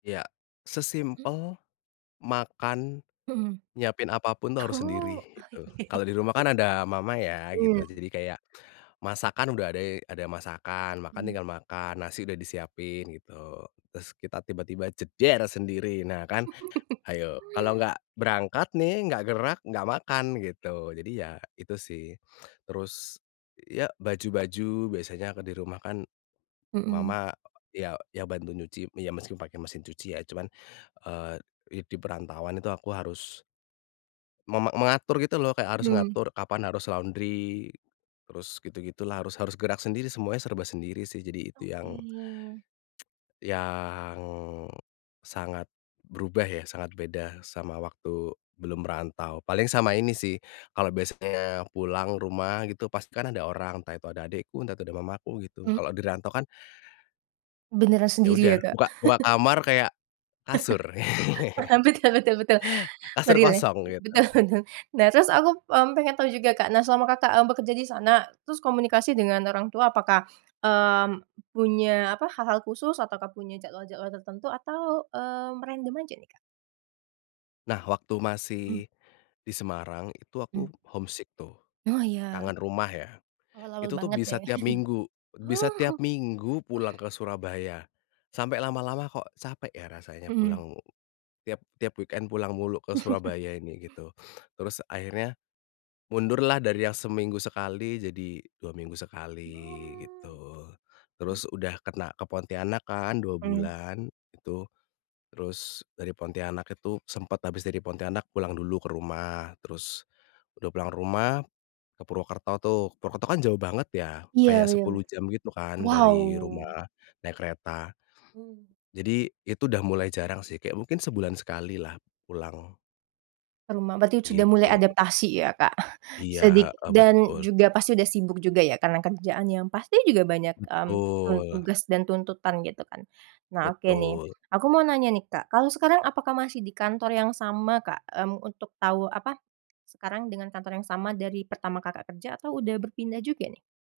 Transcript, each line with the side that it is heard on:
left: Iya.
right: Hmm.
left: Sesimpel makan, nyiapin apapun itu harus sendiri,
right: Oh oh
left: gitu.
right: iy
left: Kalau di rumah kan ada mama ya gitu,
right: Mhm.
left: jadi kayak masakan udah ade ada masakan, makan
right: Mmm.
left: tinggal makan, nasi udah disiapin gitu. Terus kita tiba-tiba jeder, sendiri, nah kan, hayo, kalau nggak berangkat nih, nggak gerak, nggak makan, gitu. Jadi ya, itu sih. Terus, ya baju-baju biasanya aku di rumah kan
right: Mhm.
left: mama ya ya bantu nyuci, ya meski pakai mesin cuci ya cuman, eee, i di perantauan itu aku harus mema mengatur gitu loh, kayak harus
right: Mmm.
left: mengatur kapan harus laundry, terus gitu-gitulah harus harus gerak sendiri semuanya serba sendiri sih, jadi itu yang
right: Oke.
left: yang, sangat berubah ya, sangat beda sama waktu belum merantau. Paling sama ini sih, kalau biasanya pulang rumah gitu, pasti kan ada orang entah itu ada adekku, entah itu ada mamaku, gitu.
right: Mmm.
left: Kalau dirantau kan
right: Beneran
left: ya
right: sendiri
left: udah,
right: ya, Kak?
left: buka buka kamar kayak kasur.
right: Betul- betul betul
left: Kasur
right: meril ya
left: kosong gitu.
right: betul betul nah terus aku, mmm, pengen tau juga Kak, nah selama Kakak, e bekerja di sana, terus komunikasi dengan orang tua, apakah, mmm, punya apa, hal-hal khusus ataukah punya jadwal-jadwal tertentu atau, eee, random aja nih, Kak?
left: Nah waktu
right: Mmm.
left: masih di Semarang, itu aku
right: Mmm.
left: homesick tuh,
right: Wah iya,
left: kangen rumah ya.
right: awal-awal
left: Itu tuh
right: banget ya.
left: bisa tiap minggu
right: Oh.
left: bisa tiap minggu pulang ke Surabaya. Sampai lama-lama kok capek ya, rasanya
right: Mhm.
left: pulang tiap tiap weekend pulang mulu ke Surabaya ini gitu. Terus akhirnya, mundurlah dari yang seminggu sekali jadi 2 minggu sekali,
right: Oh.
left: gitu. Terus udah kena ke Pontianak kan, 2
right: Mmm.
left: bulan, itu, terus dari Pontianak itu sempet habis dari Pontianak pulang dulu ke rumah, terus udah pulang rumah, ke Purwokerto tuh. Purwokerto kan jauh banget ya,
right: Iya
left: kayak
right: beyem
left: 10 jam gitu kan dari
right: wow.
left: rumah, naik kereta.
right: Mmm.
left: Jadi, itu udah mulai jarang sih, kayak mungkin sebulan sekali lah pulang.
right: Ke rumah, berarti sudah mulai
left: Gitu.
right: adaptasi ya Kak,
left: Iya,
right: sedik
left: heeh,
right: dan
left: betul.
right: juga pasti udah sibuk juga ya, karena kerjaannya pasti juga banyak, mmm,
left: Betul.
right: tugas dan tuntutan gitu kan. Nah oke nih,
left: Betul.
right: aku mau nanya nih Kak, kalau sekarang apakah masih di kantor yang sama Kak, mmm, untuk tahu apa, sekarang dengan kantor yang sama dari pertama Kakak kerja, atau udah berpindah juga nih?